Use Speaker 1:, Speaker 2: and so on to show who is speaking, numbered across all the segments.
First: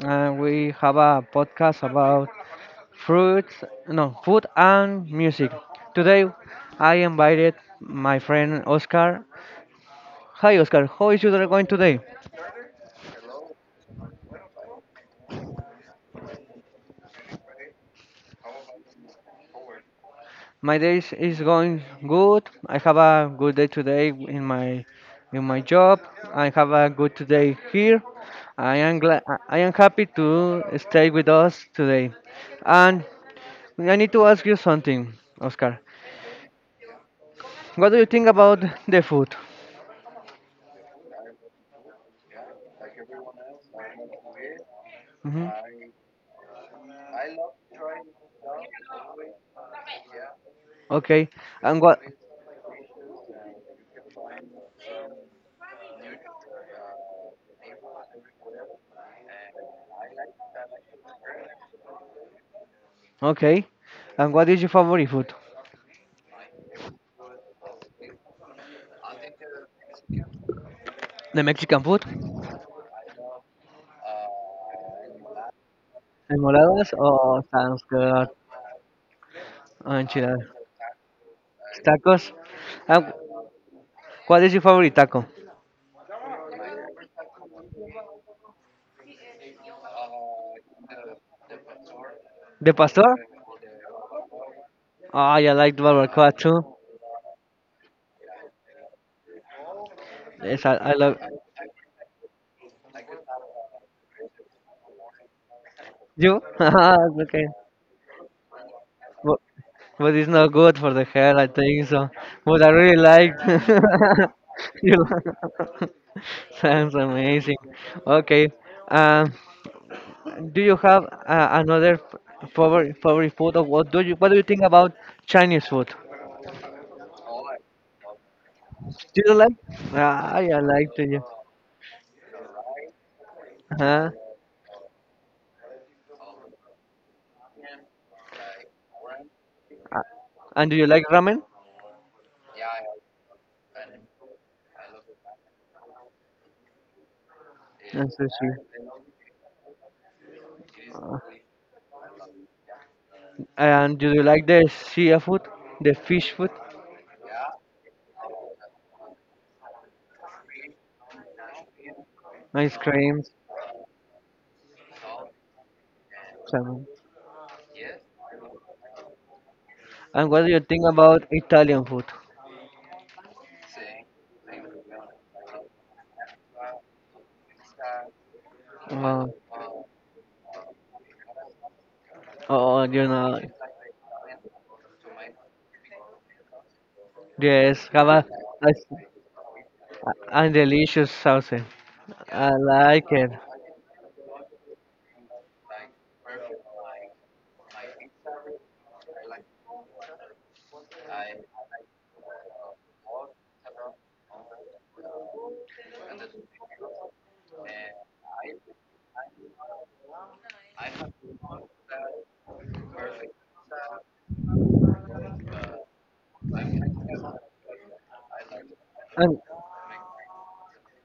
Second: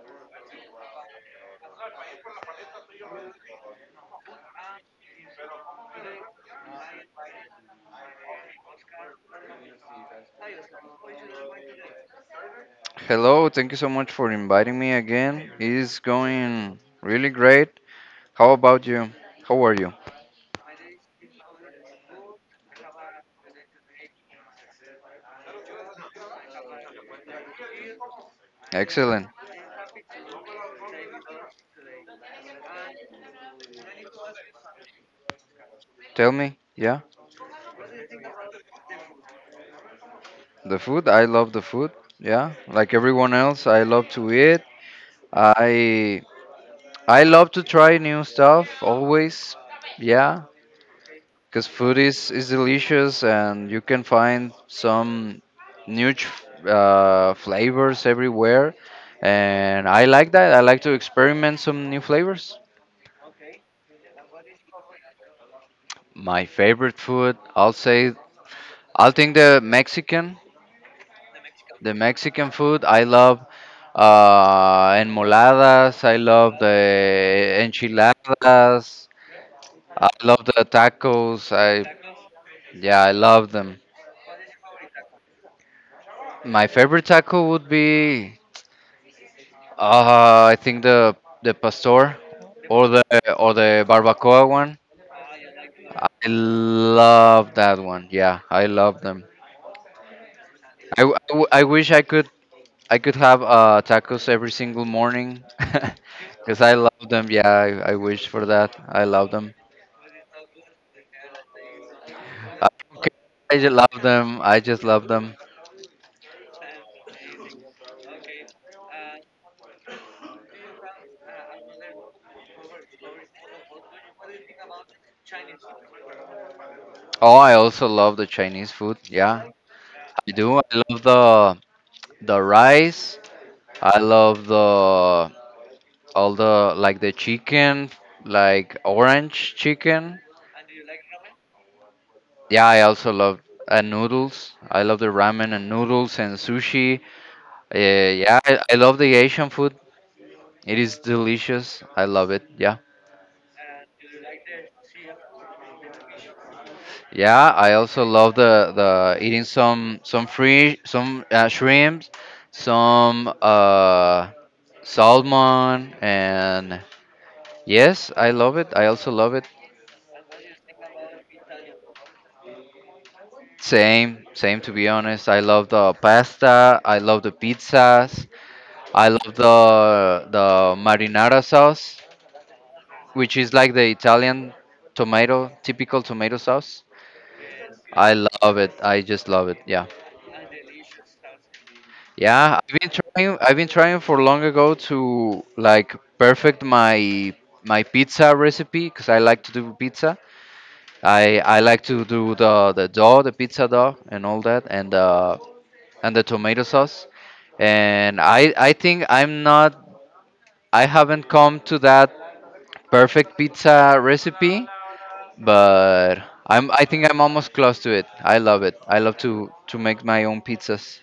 Speaker 1: and we have a podcast about fruits, no, food and music. Today, I invited my friend Oscar. Hi Oscar, how is your day going today?
Speaker 2: Hello, thank you so much for inviting me again. It is going really great. How about you? How are you?
Speaker 1: My day is going good. I have a good day today in my job. I have a good day here. I am glad.
Speaker 2: Excellent.
Speaker 1: I am happy to stay with us today. And I need to ask you something, Oscar.
Speaker 2: Tell me, yeah,
Speaker 1: What do you think about the food?
Speaker 2: the food. I love the food. Yeah, like everyone else, I love to eat.
Speaker 1: Hmm.
Speaker 2: I I love to try new stuff always. Yeah,
Speaker 1: Okay.
Speaker 2: because
Speaker 1: And
Speaker 2: food
Speaker 1: what?
Speaker 2: is delicious and you can find some new flavors everywhere. And I like that. I like to experiment some new flavors.
Speaker 1: Okay. And what is your favorite food?
Speaker 2: My favorite food, I'll say, I'll think
Speaker 1: The Mexican
Speaker 2: the
Speaker 1: food?
Speaker 2: Mexican food. I love enmoladas. I love the
Speaker 1: Enmoladas or sounds good.
Speaker 2: enchiladas. I love
Speaker 1: Enchiladas.
Speaker 2: the tacos. I
Speaker 1: Tacos.
Speaker 2: Yeah,
Speaker 1: And
Speaker 2: I love them.
Speaker 1: what is your favorite taco?
Speaker 2: My favorite taco would be, I think the pastor
Speaker 1: The
Speaker 2: or the
Speaker 1: pastor?
Speaker 2: or the barbacoa one.
Speaker 1: Oh, yeah, I like
Speaker 2: I
Speaker 1: barbacoa too.
Speaker 2: love that one. Yeah, I love them.
Speaker 1: Yes, I
Speaker 2: I, w-
Speaker 1: love
Speaker 2: I w- I wish I could have tacos every single morning
Speaker 1: you.
Speaker 2: because I love them.
Speaker 1: Okay.
Speaker 2: Yeah, I wish for that. I love
Speaker 1: But,
Speaker 2: them.
Speaker 1: but it's not good for the hair, I think so. But I
Speaker 2: I,
Speaker 1: really like.
Speaker 2: I just love them. I just
Speaker 1: You.
Speaker 2: love them.
Speaker 1: Sounds amazing. Okay. Um, Do you have another favorite food, or what do you think about Chinese food?
Speaker 2: Oh, I also love the Chinese food.
Speaker 1: Do you
Speaker 2: Yeah,
Speaker 1: like?
Speaker 2: I
Speaker 1: Ah, yeah,
Speaker 2: do.
Speaker 1: I
Speaker 2: I
Speaker 1: like to.
Speaker 2: love
Speaker 1: Yeah.
Speaker 2: the rice. I
Speaker 1: Uh-huh.
Speaker 2: love the chicken, like orange
Speaker 1: Uh,
Speaker 2: chicken.
Speaker 1: And do you like ramen?
Speaker 2: Yeah, I also love and noodles. I love the ramen and noodles and sushi.
Speaker 1: Yes.
Speaker 2: Yeah, I love the Asian food. It is
Speaker 1: Uh,
Speaker 2: delicious. I love it. Yeah.
Speaker 1: And do you like the sea food, the fish food,
Speaker 2: Yeah, I also love the eating some shrimps,
Speaker 1: ice creams,
Speaker 2: some salmon and
Speaker 1: salmon?
Speaker 2: yes, I love it. I also love it.
Speaker 1: And what do you think about Italian food?
Speaker 2: Same, same to be honest. I love the pasta, I love the pizzas, I
Speaker 1: Uh,
Speaker 2: love the marinara sauce,
Speaker 1: oh,
Speaker 2: which is like the Italian tomato, typical tomato sauce.
Speaker 1: yes, have
Speaker 2: I
Speaker 1: a
Speaker 2: love it.
Speaker 1: nice
Speaker 2: I just love it. Yeah.
Speaker 1: and delicious sauce. I
Speaker 2: Yeah, I've been
Speaker 1: like it.
Speaker 2: trying. I've been trying for long ago to like perfect my pizza recipe because I like to do pizza. I like to do the dough, the pizza dough, and all that, and the tomato sauce. And I think I'm not. I haven't come to that perfect pizza recipe, but I think I'm almost close to it. I love it. I love
Speaker 1: And
Speaker 2: to make my own pizzas.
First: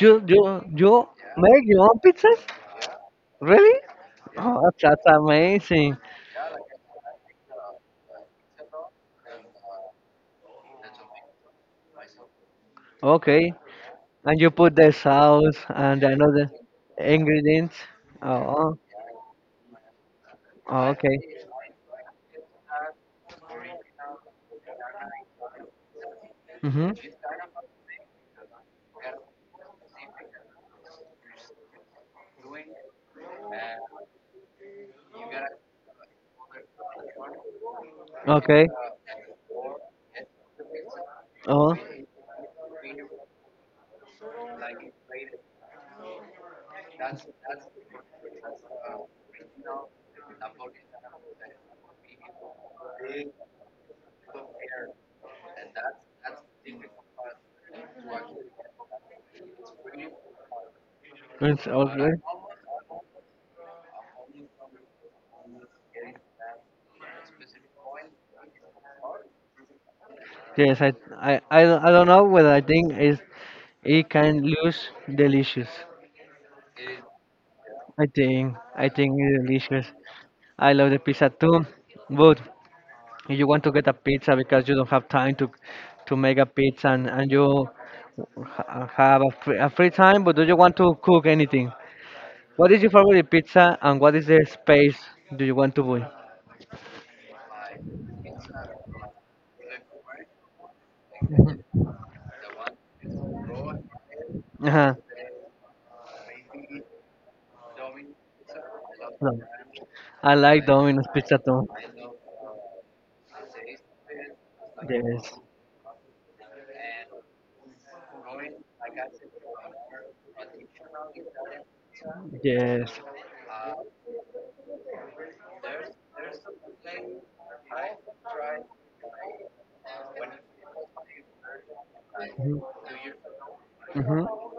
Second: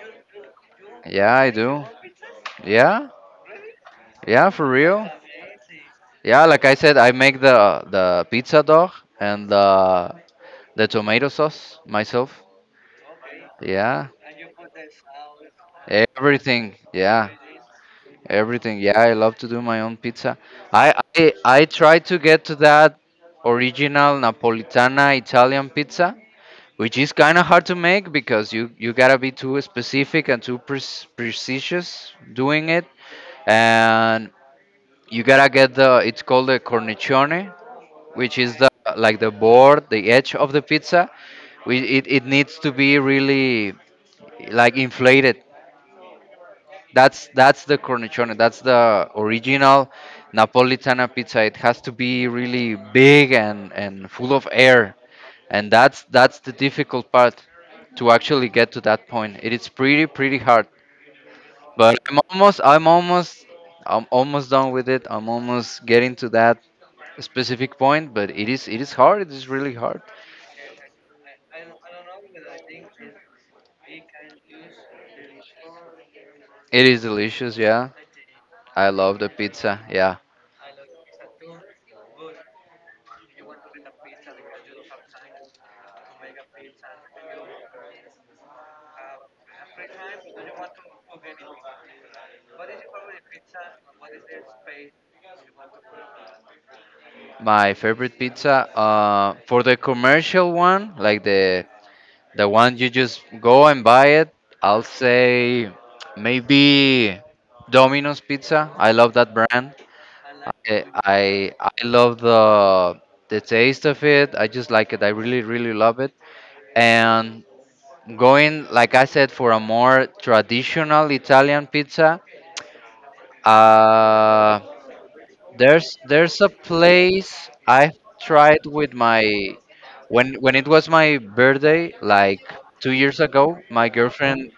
Speaker 1: You you you
Speaker 2: Yeah, I
Speaker 1: make your
Speaker 2: do.
Speaker 1: own pizzas?
Speaker 2: Yeah,
Speaker 1: Really?
Speaker 2: yeah,
Speaker 1: Oh,
Speaker 2: for
Speaker 1: that's
Speaker 2: real.
Speaker 1: amazing.
Speaker 2: Yeah, like I said, I make the pizza dough and the tomato sauce myself.
Speaker 1: Okay,
Speaker 2: Yeah,
Speaker 1: and you put the sauce and another
Speaker 2: everything. Yeah,
Speaker 1: ingredients. Oh,
Speaker 2: everything. Yeah, I love to do my own pizza.
Speaker 1: oh,
Speaker 2: I
Speaker 1: okay.
Speaker 2: I, I try to get to that original Napolitana Italian pizza,
Speaker 1: Mhm.
Speaker 2: which is kind of hard to make because you gotta be too specific and too precise doing it, and you gotta get the it's called the cornicione, which is
Speaker 1: Okay.
Speaker 2: the like the board, the edge of the pizza.
Speaker 1: Oh,
Speaker 2: It needs to be really like inflated. That's the cornicione. That's the original Napolitana pizza. It has to be really big and full of air. And that's the difficult part to actually get to that point. It is pretty pretty hard.
Speaker 1: it's
Speaker 2: But
Speaker 1: okay.
Speaker 2: I'm almost done with it. I'm almost getting to that specific point, but it is hard. It is really hard.
Speaker 1: Yes, I don't know whether I think is it can lose delicious.
Speaker 2: It is delicious, yeah.
Speaker 1: I think I
Speaker 2: I
Speaker 1: think
Speaker 2: love the
Speaker 1: it's
Speaker 2: pizza,
Speaker 1: delicious.
Speaker 2: yeah.
Speaker 1: I love the pizza too, but if you want to get a pizza because you don't have time to make a pizza and, and you have a free time, but do you want to cook anything? What is your favorite pizza and what is the space do you want to buy?
Speaker 2: My favorite pizza, for the commercial one, like the one you just go and buy it, I'll
Speaker 1: Uh-huh.
Speaker 2: say maybe Domino's Pizza. I love
Speaker 1: No.
Speaker 2: that brand.
Speaker 1: I like
Speaker 2: I
Speaker 1: Domino's
Speaker 2: I,
Speaker 1: pizza too.
Speaker 2: I love the taste of it. I just like it. I
Speaker 1: Yes.
Speaker 2: really really love it. And going, like I said, for a more traditional Italian pizza,
Speaker 1: Yes.
Speaker 2: uh, there's a place I've tried with my when it was my birthday like
Speaker 1: Mhm.
Speaker 2: 2 years ago. My
Speaker 1: Mhm.
Speaker 2: girlfriend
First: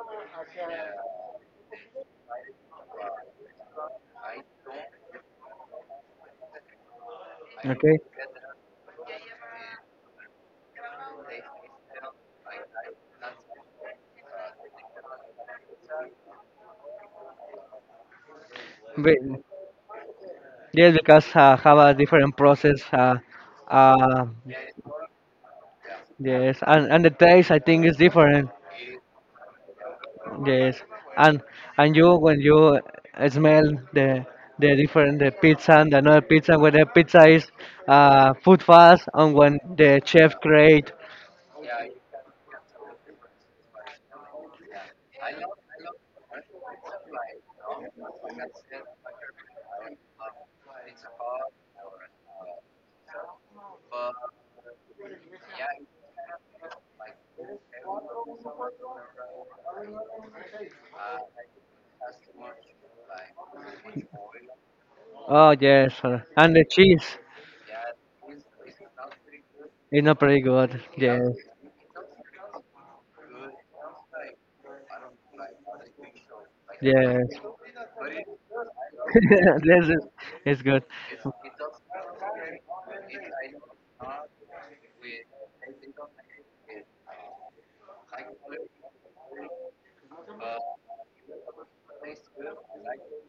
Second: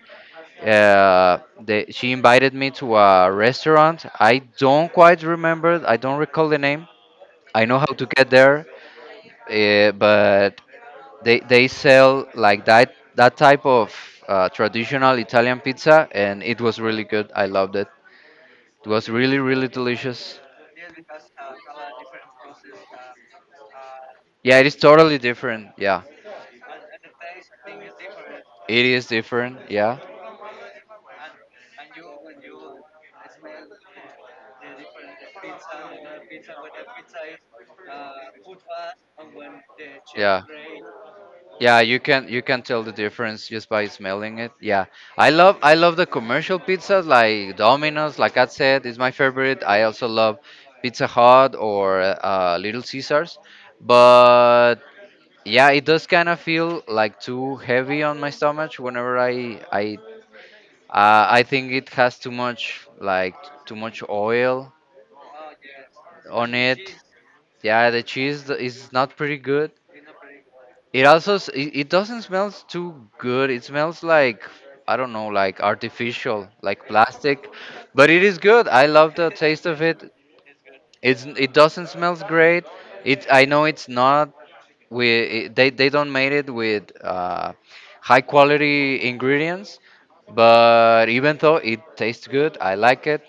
Speaker 2: uh, she invited me to a restaurant. I don't quite remember. I don't recall the name. I know how
Speaker 1: Okay.
Speaker 2: to get there, but they sell like that type of traditional Italian pizza, and it was really good. I loved it. It was
Speaker 1: But
Speaker 2: really really delicious.
Speaker 1: yes, because have a different process. Uh,
Speaker 2: Yeah, it is totally different. Yeah.
Speaker 1: yes, and the taste I think is different.
Speaker 2: It is different, yeah.
Speaker 1: Yes, and and you when you smell the the different the pizza and another pizza when the pizza is food fast and when the chef
Speaker 2: Yeah.
Speaker 1: create.
Speaker 2: Yeah, you can tell the difference just by smelling it. Yeah. I love the commercial pizzas like Domino's, like I said, is my favorite. I also love Pizza Hut or Little Caesars. But yeah, it does kind of feel like too heavy on my stomach whenever I think it has too much, like too much oil
Speaker 1: Oh yes, and
Speaker 2: on
Speaker 1: the
Speaker 2: it.
Speaker 1: cheese
Speaker 2: Yeah, the cheese is not pretty good.
Speaker 1: is not pretty good.
Speaker 2: It
Speaker 1: Yes,
Speaker 2: also it doesn't smell too good. It smells like I don't know, like artificial, like
Speaker 1: yes,
Speaker 2: plastic. But it is good. I love the taste of
Speaker 1: this
Speaker 2: it.
Speaker 1: is it's good.
Speaker 2: It doesn't smells great. It I know it's not we they don't made it with high quality ingredients, but even though it tastes good, I like it.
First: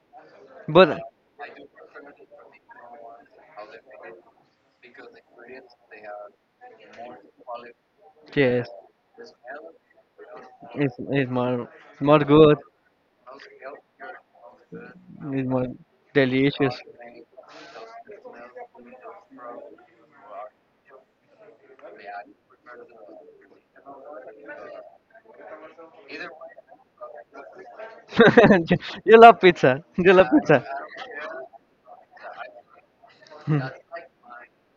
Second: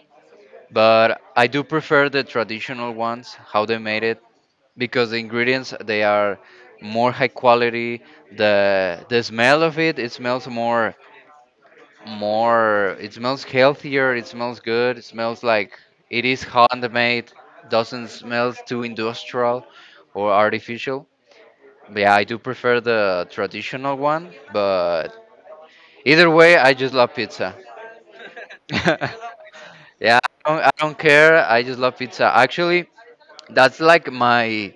Speaker 1: But
Speaker 2: But I do prefer the traditional ones, how they made it, because the ingredients they are more high quality.
Speaker 1: yes,
Speaker 2: The smell of it, it smells
Speaker 1: it's
Speaker 2: more
Speaker 1: it's more good.
Speaker 2: more it smells healthier, it smells good, it smells
Speaker 1: It was
Speaker 2: like it is
Speaker 1: delicious.
Speaker 2: handmade, doesn't smell too industrial or artificial. Yeah, I do prefer the traditional one, but either way, I just love pizza.
Speaker 1: you you love pizza. You
Speaker 2: yeah,
Speaker 1: love
Speaker 2: I don't,
Speaker 1: pizza.
Speaker 2: I don't care. I just love pizza. Actually,
Speaker 1: Hmm.
Speaker 2: that's like my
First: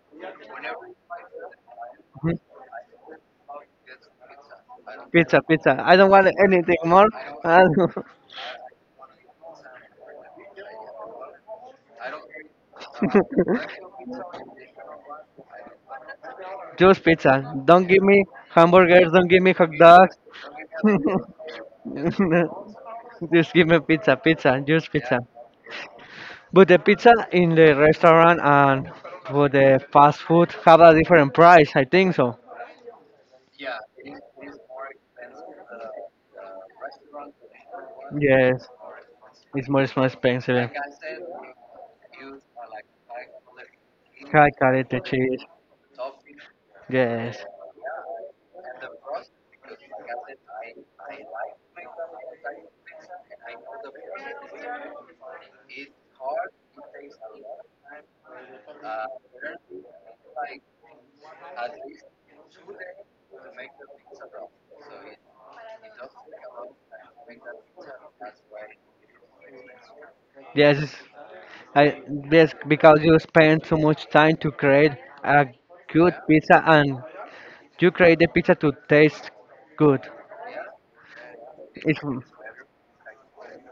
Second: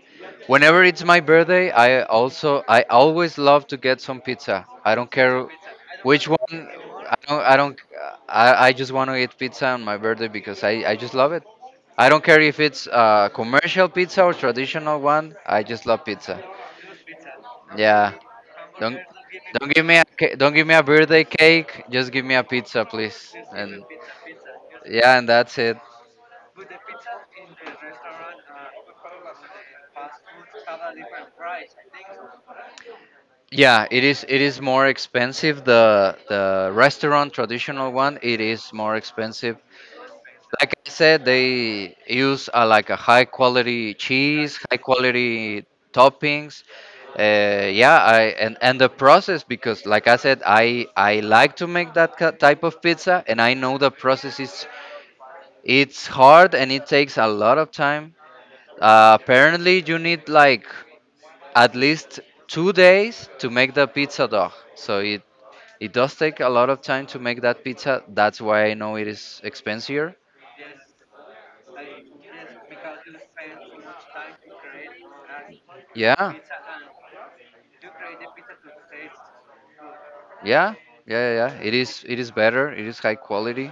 Speaker 2: whenever it's my birthday i
Speaker 1: Hmm.
Speaker 2: also i always love to get some pizza. I don't
Speaker 1: Pizza,
Speaker 2: care
Speaker 1: pizza. I don't want
Speaker 2: which one.
Speaker 1: anything more.
Speaker 2: I don't I
Speaker 1: I
Speaker 2: don't
Speaker 1: don't-
Speaker 2: I just want to eat pizza on my birthday because I just love it. I don't care if it's commercial pizza or traditional one. I just love pizza.
Speaker 1: Just pizza. Don't give
Speaker 2: Yeah.
Speaker 1: me
Speaker 2: don't
Speaker 1: hamburgers. Don't give me hot
Speaker 2: don't give me a
Speaker 1: dogs.
Speaker 2: ca- Don't give me a birthday cake. Just give me a pizza, please.
Speaker 1: Just give me
Speaker 2: And,
Speaker 1: pizza, pizza, just pizza.
Speaker 2: yeah, and that's it.
Speaker 1: But the pizza in the restaurant and for the fast food have a different price. I think so.
Speaker 2: Yeah, it is. It is more expensive. The restaurant traditional one. It
Speaker 1: Yes,
Speaker 2: is more expensive.
Speaker 1: it's much more expensive.
Speaker 2: Like I said, they use like a high quality cheese, high
Speaker 1: Calculated cheese.
Speaker 2: quality toppings.
Speaker 1: Yes,
Speaker 2: Yeah, I and the process, because like I said, I like to make that type of pizza, and I know the process is it's hard and it takes a lot of time. Apparently, you need like at least 2 days to make the pizza dough. So it does take a lot of time to make that pizza. That's why I know it is expensive.
Speaker 1: yes, it's- I yes because you spend too much time to create a good
Speaker 2: Yeah,
Speaker 1: pizza and you create the pizza to taste good.
Speaker 2: yeah, yeah, yeah. Yeah. It
Speaker 1: It's
Speaker 2: is it is better. It is high quality,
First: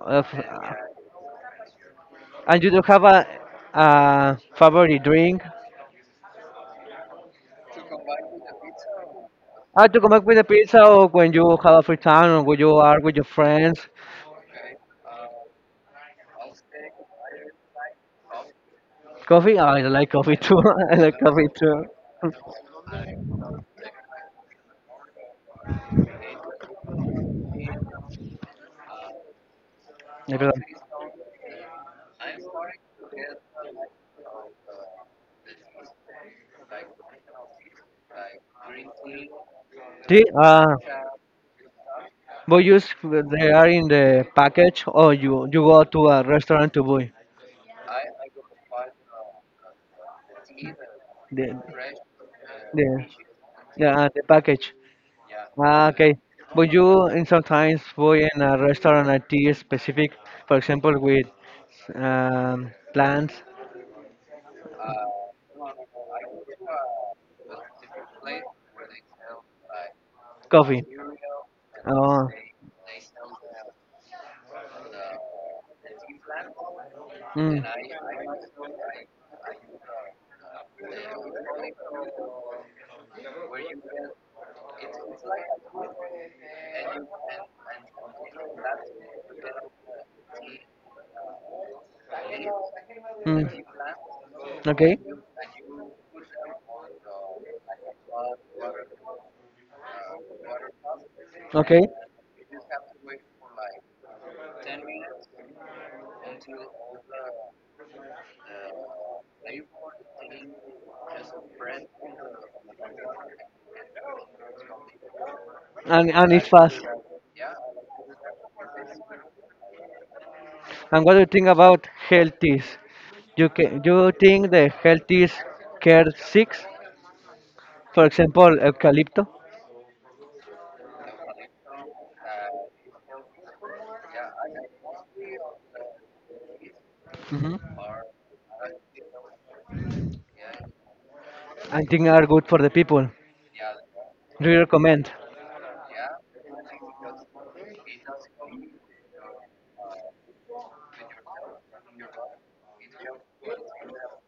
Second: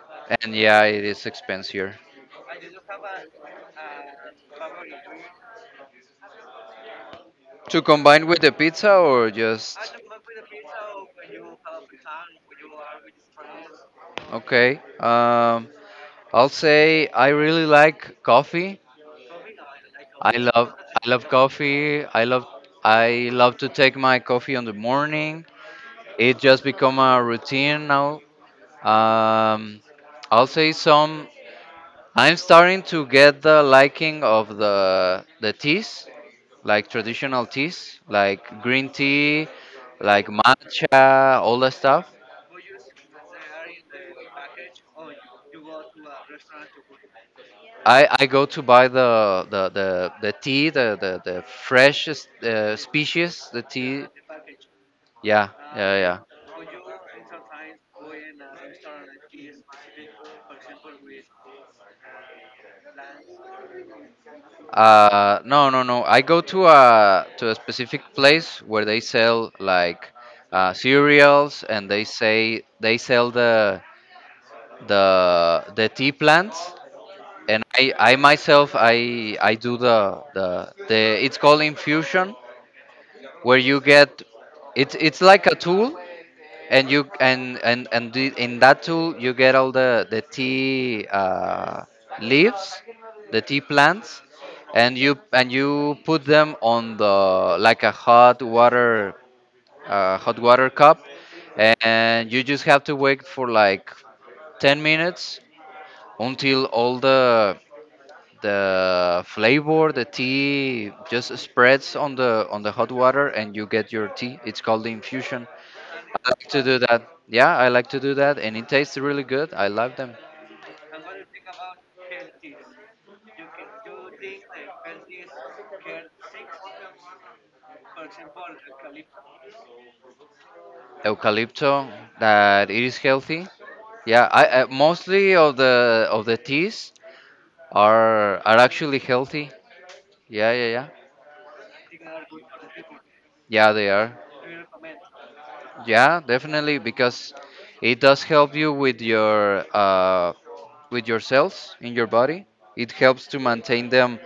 Speaker 1: of,
Speaker 2: and yeah, it is expensive.
Speaker 1: and you do have a favorite drink.
Speaker 2: To combine with the pizza or just
Speaker 1: I to come back with a pizza or when you have a free time or when you are with your friends.
Speaker 2: okay. I'll say I really like coffee.
Speaker 1: Coffee? Ah, I like
Speaker 2: I
Speaker 1: coffee too.
Speaker 2: love
Speaker 1: I
Speaker 2: I
Speaker 1: like
Speaker 2: love
Speaker 1: coffee too.
Speaker 2: coffee. I love to take my coffee on the morning. It just become a routine now. Um,
Speaker 1: I do
Speaker 2: I'll say
Speaker 1: like-
Speaker 2: some. I'm starting to get the liking of the teas, like traditional teas, like green tea,
Speaker 1: Tea?
Speaker 2: like matcha, all that stuff.
Speaker 1: But you they are in the package or you go to a restaurant to buy
Speaker 2: I go to buy the tea, the
Speaker 1: the,
Speaker 2: freshest
Speaker 1: the,
Speaker 2: species, the tea.
Speaker 1: yeah, the package.
Speaker 2: Yeah,
Speaker 1: Ah,
Speaker 2: yeah,
Speaker 1: okay.
Speaker 2: yeah.
Speaker 1: But you in sometimes go in a restaurant at tea specific, for example, with plants,
Speaker 2: No, no, no. I go to a specific place where they sell like
Speaker 1: coffee.
Speaker 2: cereals, and
Speaker 1: Oh,
Speaker 2: they sell the tea plants.
Speaker 1: mm.
Speaker 2: And I
Speaker 1: Mm.
Speaker 2: myself I do the it's called infusion, where you get it's like a tool, and you and the, in that tool you get all the tea leaves, the tea plants,
Speaker 1: Okay,
Speaker 2: and you put them on the like a hot water cup,
Speaker 1: okay.
Speaker 2: and you just have to wait for like 10 minutes until all the flavor, the tea, just spreads on the hot water and you get your tea. It's called the infusion.
Speaker 1: And
Speaker 2: I
Speaker 1: it's
Speaker 2: like to
Speaker 1: fast.
Speaker 2: do that. Yeah, I like to do that, and it tastes really good. I love them.
Speaker 1: And what do you think about health is? You can you think the health is care six, for example, eucalypto.
Speaker 2: Eucalypto, that it is healthy. Yeah, I mostly of the teas
Speaker 1: Hmm.
Speaker 2: are actually healthy. Yeah, yeah, yeah.
Speaker 1: I think are good for the people.
Speaker 2: Yeah, they are.
Speaker 1: Do you recommend
Speaker 2: Yeah, definitely because it does help you with your cells in your body. It helps to maintain them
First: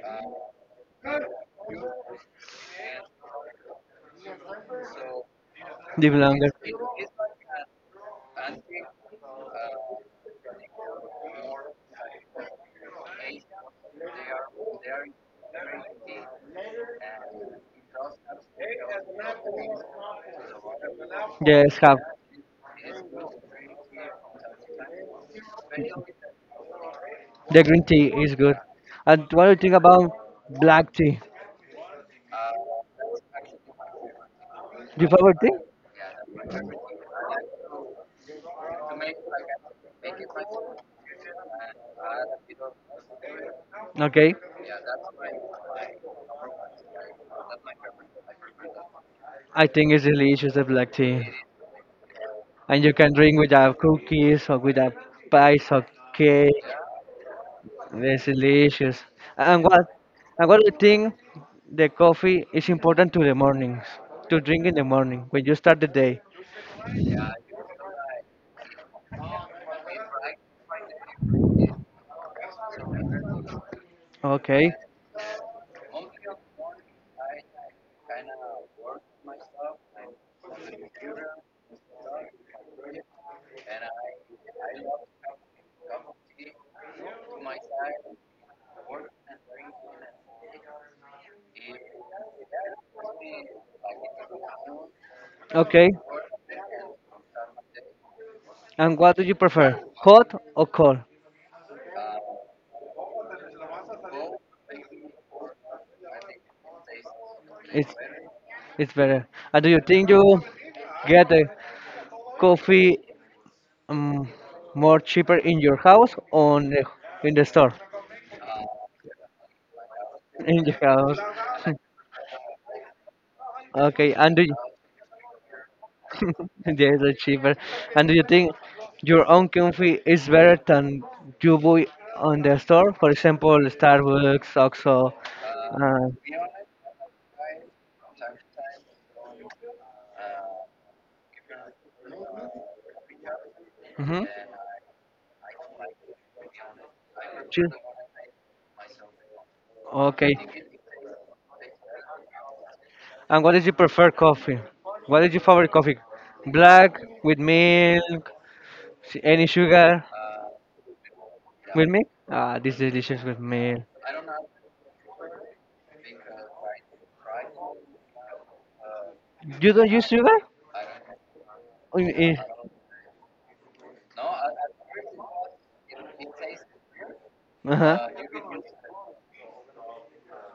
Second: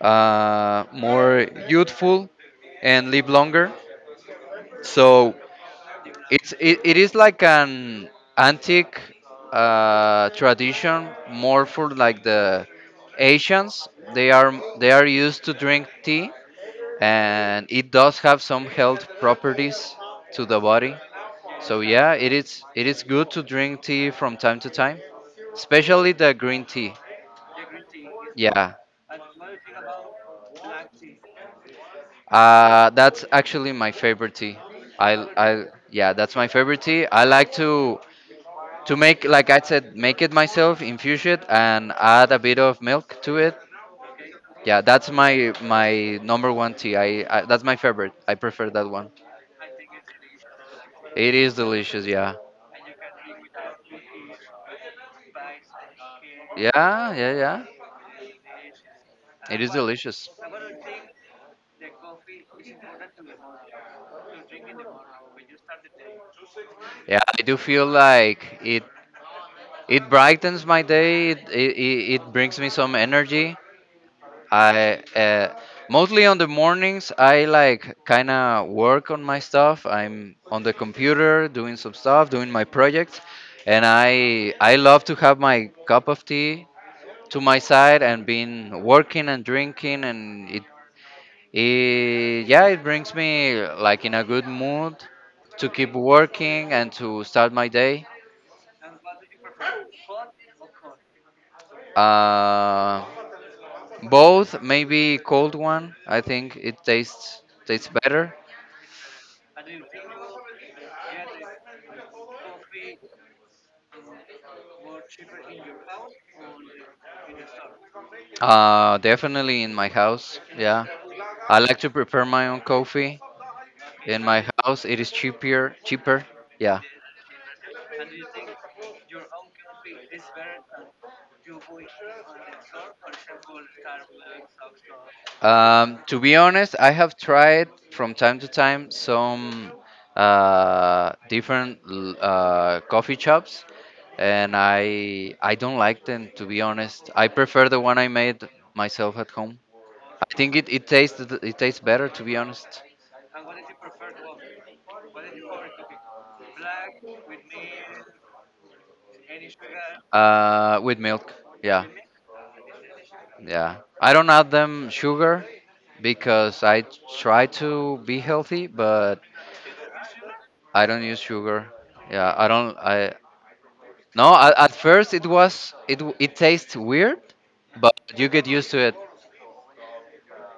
Speaker 2: more youthful and live longer. So
Speaker 1: live longer?
Speaker 2: it is like an antique tradition, more for like the Asians. They are they are used to drink tea, and it does have some health properties to the body.
Speaker 1: Yes,
Speaker 2: So
Speaker 1: have.
Speaker 2: yeah, it is good to drink tea from time to time, especially the green tea.
Speaker 1: The green tea is good.
Speaker 2: Yeah,
Speaker 1: And what do you think about black tea?
Speaker 2: that's actually my favorite tea.
Speaker 1: Your
Speaker 2: I
Speaker 1: favorite tea?
Speaker 2: I Yeah, that's my favorite tea. I like to make, like I said, make it myself, infuse it, and add a bit of milk to it.
Speaker 1: Okay.
Speaker 2: Yeah, that's my number one tea. I That's my favorite. I prefer that one.
Speaker 1: I think it's delicious, the black tea.
Speaker 2: It is delicious. Yeah,
Speaker 1: And you can drink with cookies or with a pies or cake.
Speaker 2: yeah, yeah, yeah.
Speaker 1: It's delicious.
Speaker 2: It
Speaker 1: And
Speaker 2: is
Speaker 1: what,
Speaker 2: delicious.
Speaker 1: and what do you think the coffee is important to the mornings? To drink in the morning when you start the day.
Speaker 2: Yeah, I do feel like it. It brightens my day. It brings me some energy.
Speaker 1: Okay.
Speaker 2: I mostly on the mornings I like kind of work on my stuff. I'm on the computer doing some stuff, doing my projects, and I love to have my cup of tea to my side and been working and drinking, and it, yeah, it brings me like in a good mood to
Speaker 1: Okay.
Speaker 2: keep working and to start my day.
Speaker 1: And what do you prefer? Hot or cold?
Speaker 2: Uh, Both, maybe cold one. I think it tastes
Speaker 1: It's
Speaker 2: better.
Speaker 1: it's better. Do you think you get the coffee, um, more cheaper in your house or in the store?
Speaker 2: Definitely in my house.
Speaker 1: In your
Speaker 2: Yeah,
Speaker 1: house.
Speaker 2: I like to prepare my own coffee
Speaker 1: Okay,
Speaker 2: in
Speaker 1: and
Speaker 2: my
Speaker 1: do you,
Speaker 2: house. It is cheaper, cheaper. Yeah.
Speaker 1: yeah, they cheaper. And do you think your own coffee is better than you buy on the store? For example, Starbucks, Oxxo.
Speaker 2: To be
Speaker 1: Uh,
Speaker 2: honest, I have tried from time to time some different coffee shops,
Speaker 1: mhm.
Speaker 2: and I don't like them, to be honest. I prefer
Speaker 1: Cheers.
Speaker 2: the one I made myself at home. I
Speaker 1: Okay.
Speaker 2: think it tastes better, to be honest.
Speaker 1: And what did you prefer coffee? What is your favorite coffee? Black with milk, any sugar
Speaker 2: With milk. Yeah.
Speaker 1: with milk? Ah, this is delicious with
Speaker 2: Yeah.
Speaker 1: milk.
Speaker 2: I don't add them sugar because I try to be healthy, but
Speaker 1: You don't use sugar?
Speaker 2: I don't use sugar. Yeah, I don't. I No. At first, it was it tastes weird,
Speaker 1: Uh
Speaker 2: but
Speaker 1: huh.
Speaker 2: you get used to it.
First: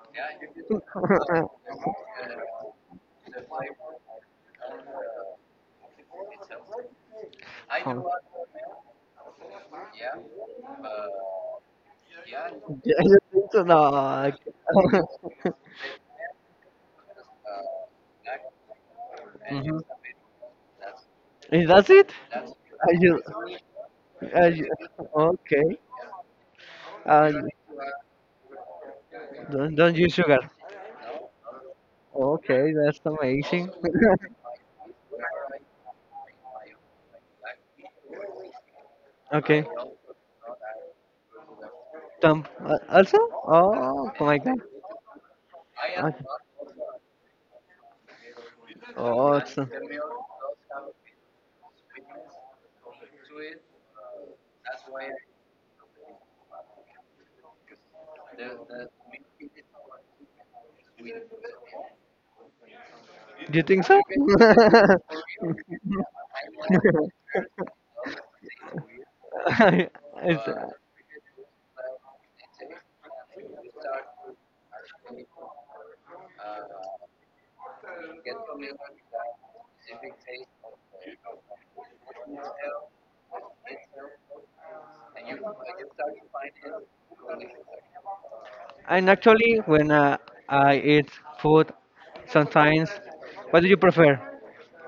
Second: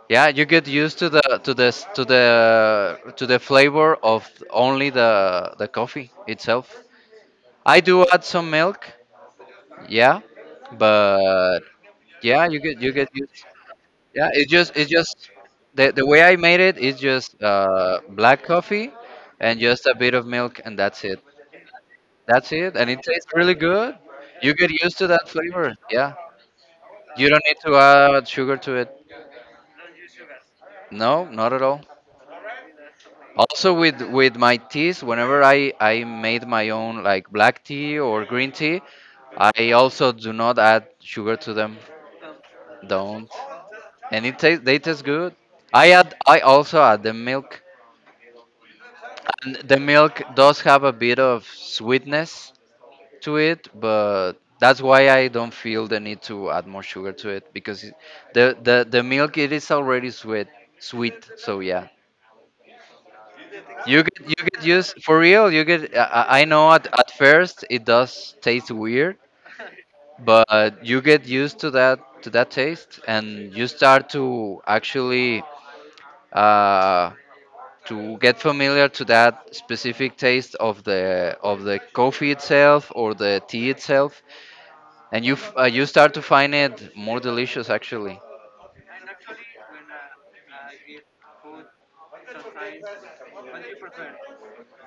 Speaker 2: Yeah, you get used to the s- to the flavor of only the coffee itself. I do add some milk. Yeah, but yeah,
Speaker 1: Yeah,
Speaker 2: you get
Speaker 1: you
Speaker 2: used.
Speaker 1: think so? No.
Speaker 2: Yeah,
Speaker 1: I
Speaker 2: it's just
Speaker 1: ca-
Speaker 2: the way I made it is just black coffee and
Speaker 1: Mhm.
Speaker 2: just a bit of milk, and that's it.
Speaker 1: Is that it?
Speaker 2: That's it, and
Speaker 1: Are
Speaker 2: it
Speaker 1: you,
Speaker 2: tastes really good.
Speaker 1: are
Speaker 2: You
Speaker 1: you,
Speaker 2: get used to that flavor.
Speaker 1: okay.
Speaker 2: Yeah, you don't need to add sugar to it.
Speaker 1: Don't use sugar.
Speaker 2: No, not at all.
Speaker 1: Okay, that's amazing.
Speaker 2: Also with my teas, whenever I made my own like black tea or green tea,
Speaker 1: Okay.
Speaker 2: I also do not add sugar to them.
Speaker 1: Tom, also?
Speaker 2: Don't.
Speaker 1: Oh, oh
Speaker 2: And
Speaker 1: my
Speaker 2: it
Speaker 1: God.
Speaker 2: tastes they taste good.
Speaker 1: Okay.
Speaker 2: I also add the milk.
Speaker 1: Oh,
Speaker 2: And
Speaker 1: so-
Speaker 2: the milk does have a bit of sweetness to it, but that's why I don't feel the need to add more sugar to it, because the milk, it is already sweet. So yeah,
Speaker 1: do you think so?
Speaker 2: you get used, for real. You get I know at, first it does taste weird, but you get used to that to that taste, and you start to actually uh, to get familiar to that specific taste of the coffee itself or the tea itself, and
Speaker 1: It's,
Speaker 2: you start to find it more delicious, actually.
Speaker 1: and actually, when I eat food, sometimes, what do you prefer?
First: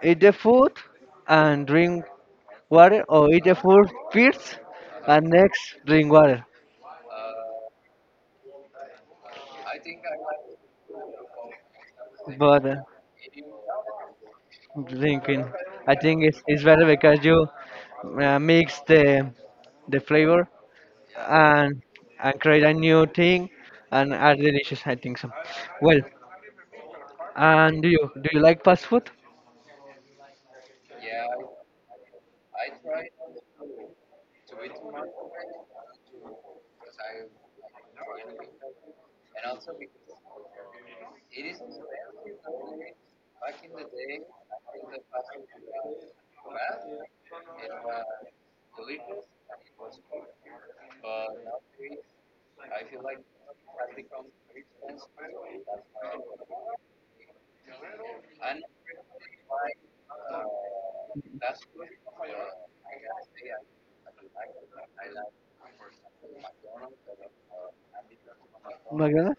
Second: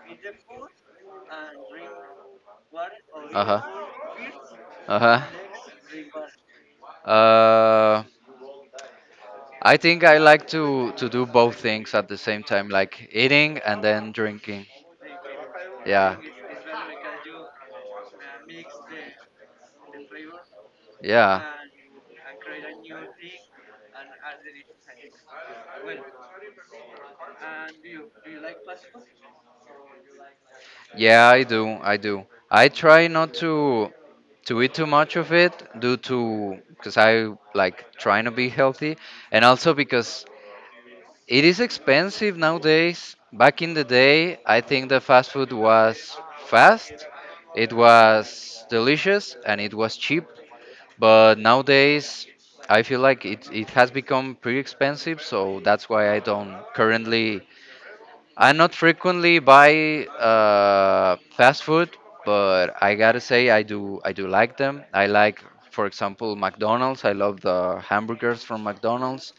Speaker 1: Eat the food and drink water, or eat
Speaker 2: Uh
Speaker 1: the
Speaker 2: huh.
Speaker 1: food first
Speaker 2: Uh huh.
Speaker 1: and next drink water?
Speaker 2: Uh. I think I like to do both things at the same
Speaker 1: But
Speaker 2: time, like eating and then drinking.
Speaker 1: drinking, I
Speaker 2: Yeah.
Speaker 1: think it's better because you mix the flavor and and create a new thing and are delicious. I
Speaker 2: Yeah.
Speaker 1: think so. Well, and do you like fast food?
Speaker 2: Yeah, I do. I do. I try not to eat too much of it due to because I like trying to be healthy, and also because it is expensive nowadays. Back in the day, I think the fast food was fast, it was delicious, and it was cheap. But nowadays, I feel like it has become pretty expensive, so that's why I don't currently I not frequently buy fast food, but I gotta say I do like them. I like, for example, McDonald's. I love the hamburgers from McDonald's.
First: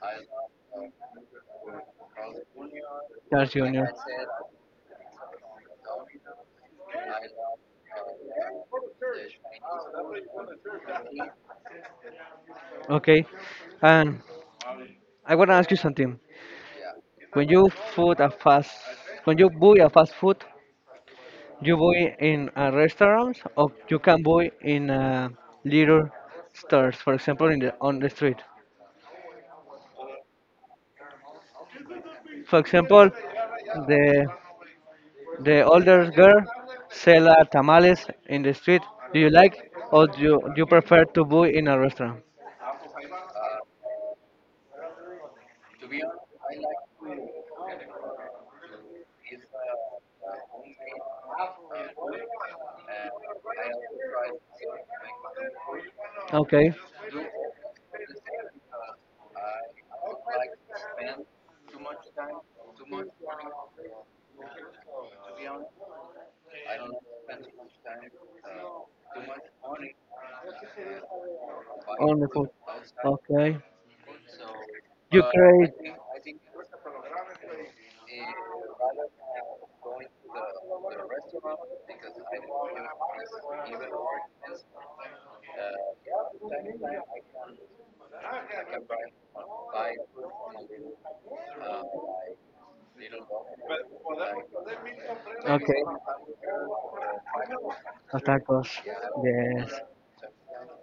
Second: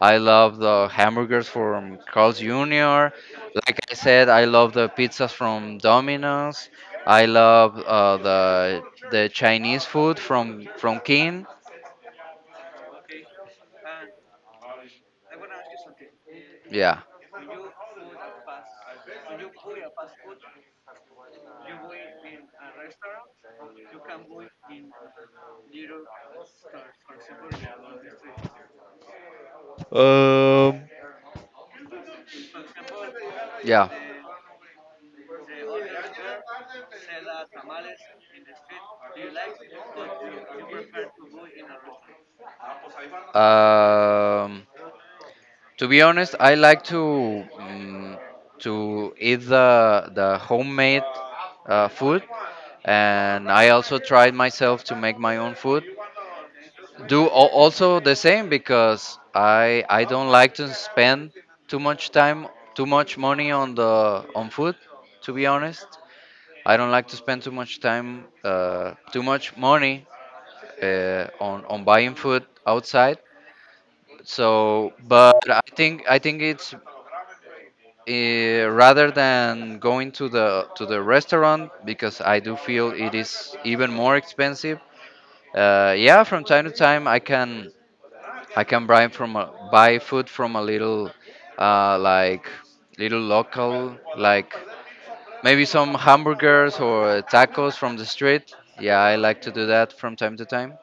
Speaker 2: I love the hamburgers from Carl's Jr.
Speaker 1: Yeah,
Speaker 2: Like
Speaker 1: Jr.
Speaker 2: I said, I love the pizzas from Domino's. I love the Chinese food from King.
Speaker 1: Okay. And I want to ask you something.
Speaker 2: Yeah.
Speaker 1: When you food a fast, when you buy a fast food, you buy in a restaurant or you can buy in little stores, for example, in the on the street.
Speaker 2: Um,
Speaker 1: For example,
Speaker 2: yeah.
Speaker 1: the the older girl sell tamales in the street. Do you like or do you prefer to buy in a restaurant?
Speaker 2: Um, to be honest, I like to to eat the homemade food, and I also tried myself to make my own food.
Speaker 1: Okay.
Speaker 2: Also the same, because I don't like to spend too much time, too much money on the on food. To be honest, I don't like to spend too much time, too much money on buying
Speaker 1: On the
Speaker 2: food
Speaker 1: food.
Speaker 2: outside.
Speaker 1: Okay.
Speaker 2: So,
Speaker 1: You
Speaker 2: but
Speaker 1: create.
Speaker 2: I think it's, rather than going to the restaurant, because I do feel it is even more expensive. Yeah, from time to time I can buy buy food from a little, uh, like little local, like maybe
Speaker 1: Okay.
Speaker 2: some hamburgers or tacos from the
Speaker 1: The
Speaker 2: street.
Speaker 1: tacos. Yeah.
Speaker 2: Yeah, I like to do
Speaker 1: Yes.
Speaker 2: that from time to time.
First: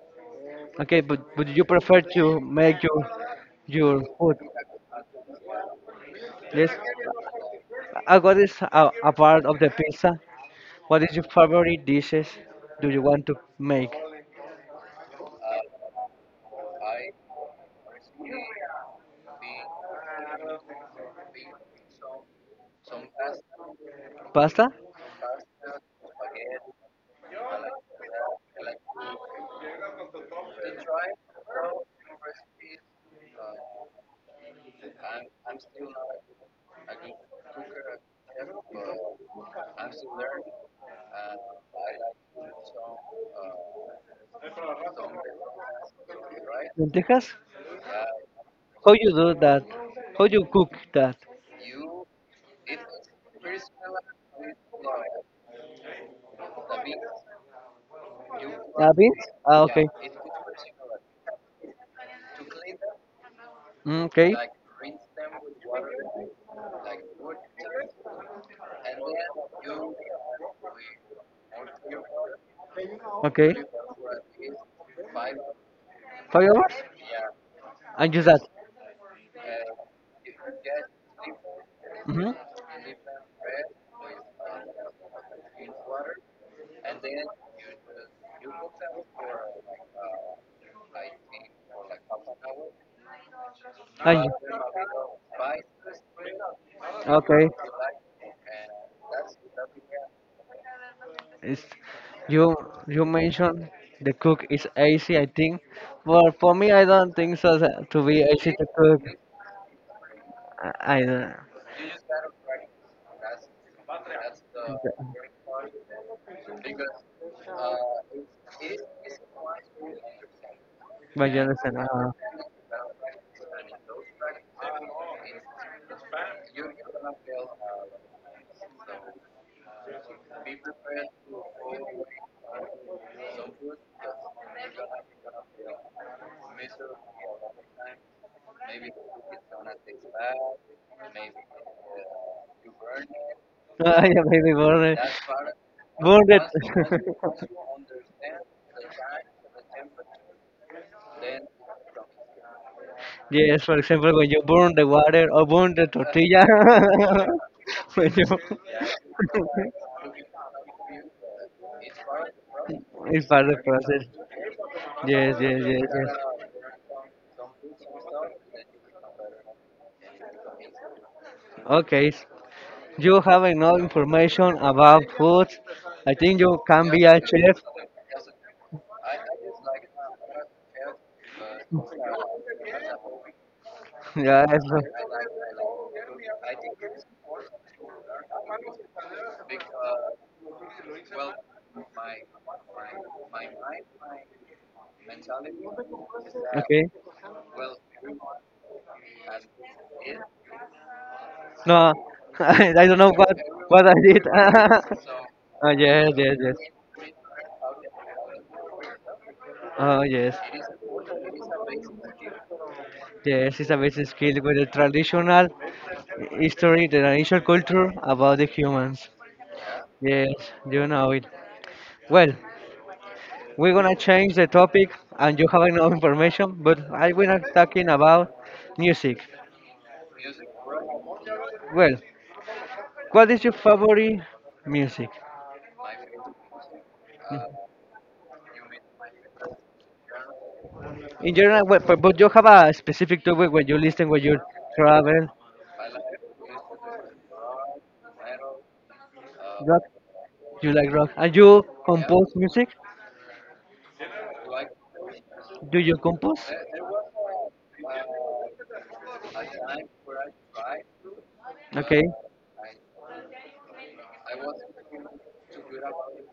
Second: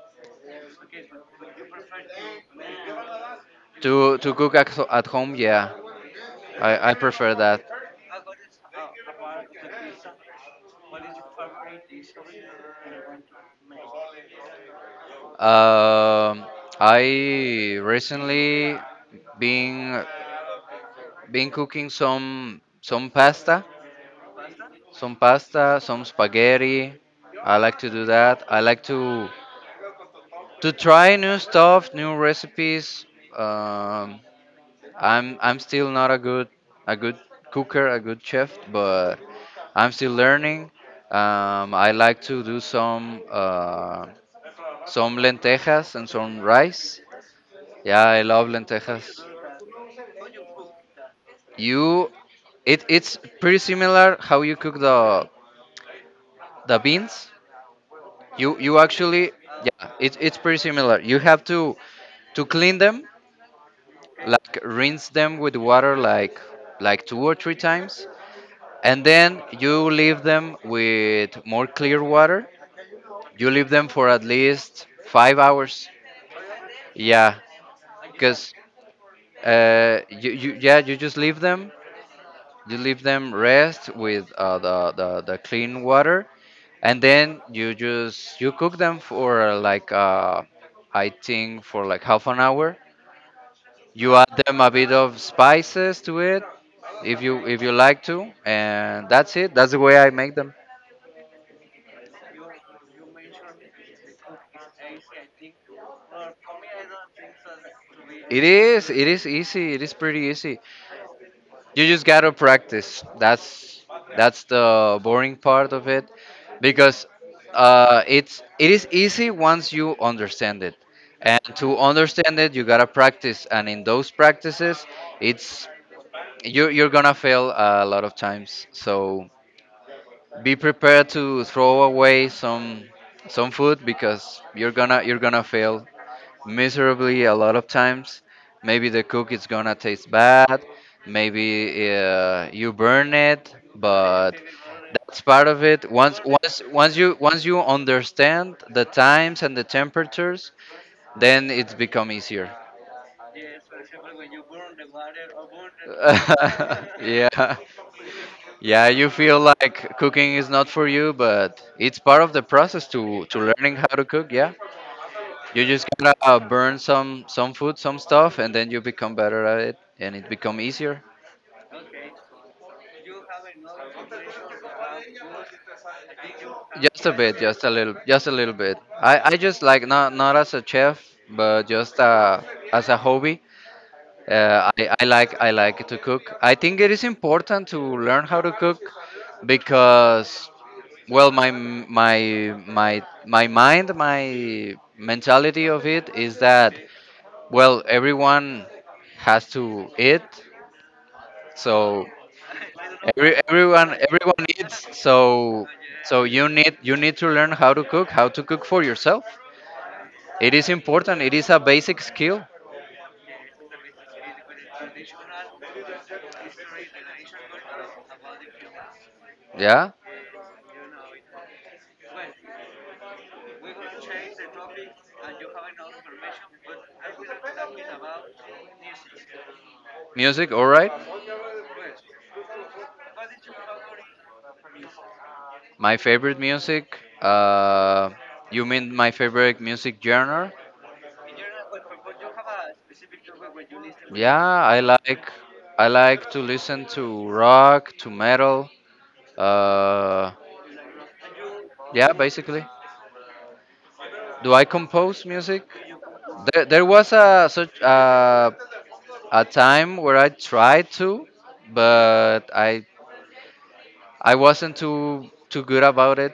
Speaker 1: Okay, but would you prefer to make your
Speaker 2: To
Speaker 1: food?
Speaker 2: cook at home, yeah,
Speaker 1: Yes.
Speaker 2: I prefer that.
Speaker 1: What is a part of the pizza? What is your favorite dishes? Do you want to make
Speaker 2: Um, I recently been been cooking some pasta,
Speaker 1: pasta?
Speaker 2: some pasta, some spaghetti. I like to do that. I like to try new stuff, new recipes. Um, I'm still not a good cooker, a good chef, but I'm still learning. I like to do some lentejas and some rice.
Speaker 1: Lentejas?
Speaker 2: Yeah, I love
Speaker 1: How
Speaker 2: lentejas.
Speaker 1: you do that? How you cook that?
Speaker 2: You, it's pretty similar how you cook the beans. You
Speaker 1: Beans?
Speaker 2: actually Yeah, it's pretty similar. You have to clean them,
Speaker 1: Mm, okay.
Speaker 2: like rinse them with water like two or three times, and then you leave them with more clear water. You
Speaker 1: Okay.
Speaker 2: leave them for at least
Speaker 1: five
Speaker 2: 5 hours.
Speaker 1: hours?
Speaker 2: Yeah,
Speaker 1: And just that.
Speaker 2: because you, yeah, you just leave them.
Speaker 1: Hmm,
Speaker 2: You leave them rest with the clean water, and then you cook them for like I think for like half an hour. You add them a bit of spices to it,
Speaker 1: okay.
Speaker 2: if you like to, and that's it. That's the way I make them.
Speaker 1: It's, you you mentioned the cook is easy. I think, well, for me, I don't think so that to be
Speaker 2: It
Speaker 1: easy to
Speaker 2: is.
Speaker 1: cook.
Speaker 2: It is easy. It is pretty easy.
Speaker 1: I don't.
Speaker 2: You just gotta practice. That's the boring part of it, because it is easy once you understand it,
Speaker 1: But
Speaker 2: and
Speaker 1: you
Speaker 2: to
Speaker 1: understand.
Speaker 2: understand it, you gotta practice. And in those practices, it's you're gonna fail a lot of times. So be prepared to throw away some food, because
Speaker 1: Uh,
Speaker 2: you're gonna fail miserably a lot of times. Maybe the cook is gonna taste bad. Maybe you burn it,
Speaker 1: Ah, yeah,
Speaker 2: but
Speaker 1: baby, burn it.
Speaker 2: that's part of it.
Speaker 1: Burn it.
Speaker 2: Once you understand the times and the temperatures, then it's become easier.
Speaker 1: Yes, for example, when you burn the water or burn the tortilla.
Speaker 2: Yeah.
Speaker 1: When you, yeah,
Speaker 2: Yeah, you feel like cooking is not for you, but it's part of the process
Speaker 1: it's
Speaker 2: to
Speaker 1: part of the process. It's part of the
Speaker 2: learning how to
Speaker 1: process.
Speaker 2: cook. Yeah,
Speaker 1: Yes, yes,
Speaker 2: you
Speaker 1: yes,
Speaker 2: just
Speaker 1: yes.
Speaker 2: gotta burn some food, some stuff, and then you become better at it, and it become easier.
Speaker 1: Okay, you have enough information about food. I think you can be
Speaker 2: Just a
Speaker 1: a
Speaker 2: bit,
Speaker 1: chef.
Speaker 2: just a little bit. I just like, not as a chef, but just as a hobby.
Speaker 1: Yeah, so-
Speaker 2: I like to cook. I think it is important to learn how to cook, because well my mentality of it is that,
Speaker 1: okay.
Speaker 2: well, everyone has to eat,
Speaker 1: No,
Speaker 2: so
Speaker 1: I don't know what I did.
Speaker 2: everyone eats, so
Speaker 1: Oh yes, yes,
Speaker 2: you
Speaker 1: yes.
Speaker 2: need to learn how to cook, for yourself.
Speaker 1: Oh yes,
Speaker 2: It is important. It is a basic skill.
Speaker 1: yes. It's a basic skill with the traditional history, the traditional culture about the humans.
Speaker 2: Yeah.
Speaker 1: Yes, you know it. Well, we're gonna change the topic, and you have enough information. But I will not talking about music.
Speaker 2: Music, all right.
Speaker 1: Well, what is your favorite music?
Speaker 2: My favorite music? You mean my favorite music genre?
Speaker 1: In general, but you have a specific topic when you listen, when you
Speaker 2: Yeah,
Speaker 1: travel.
Speaker 2: I like to listen to rock, to metal.
Speaker 1: Rock.
Speaker 2: Uh,
Speaker 1: You like rock. And you
Speaker 2: yeah,
Speaker 1: compose
Speaker 2: basically.
Speaker 1: music?
Speaker 2: Do I compose music?
Speaker 1: Do you compose?
Speaker 2: There was a time where I tried to,
Speaker 1: Okay.
Speaker 2: but I wasn't too good about it.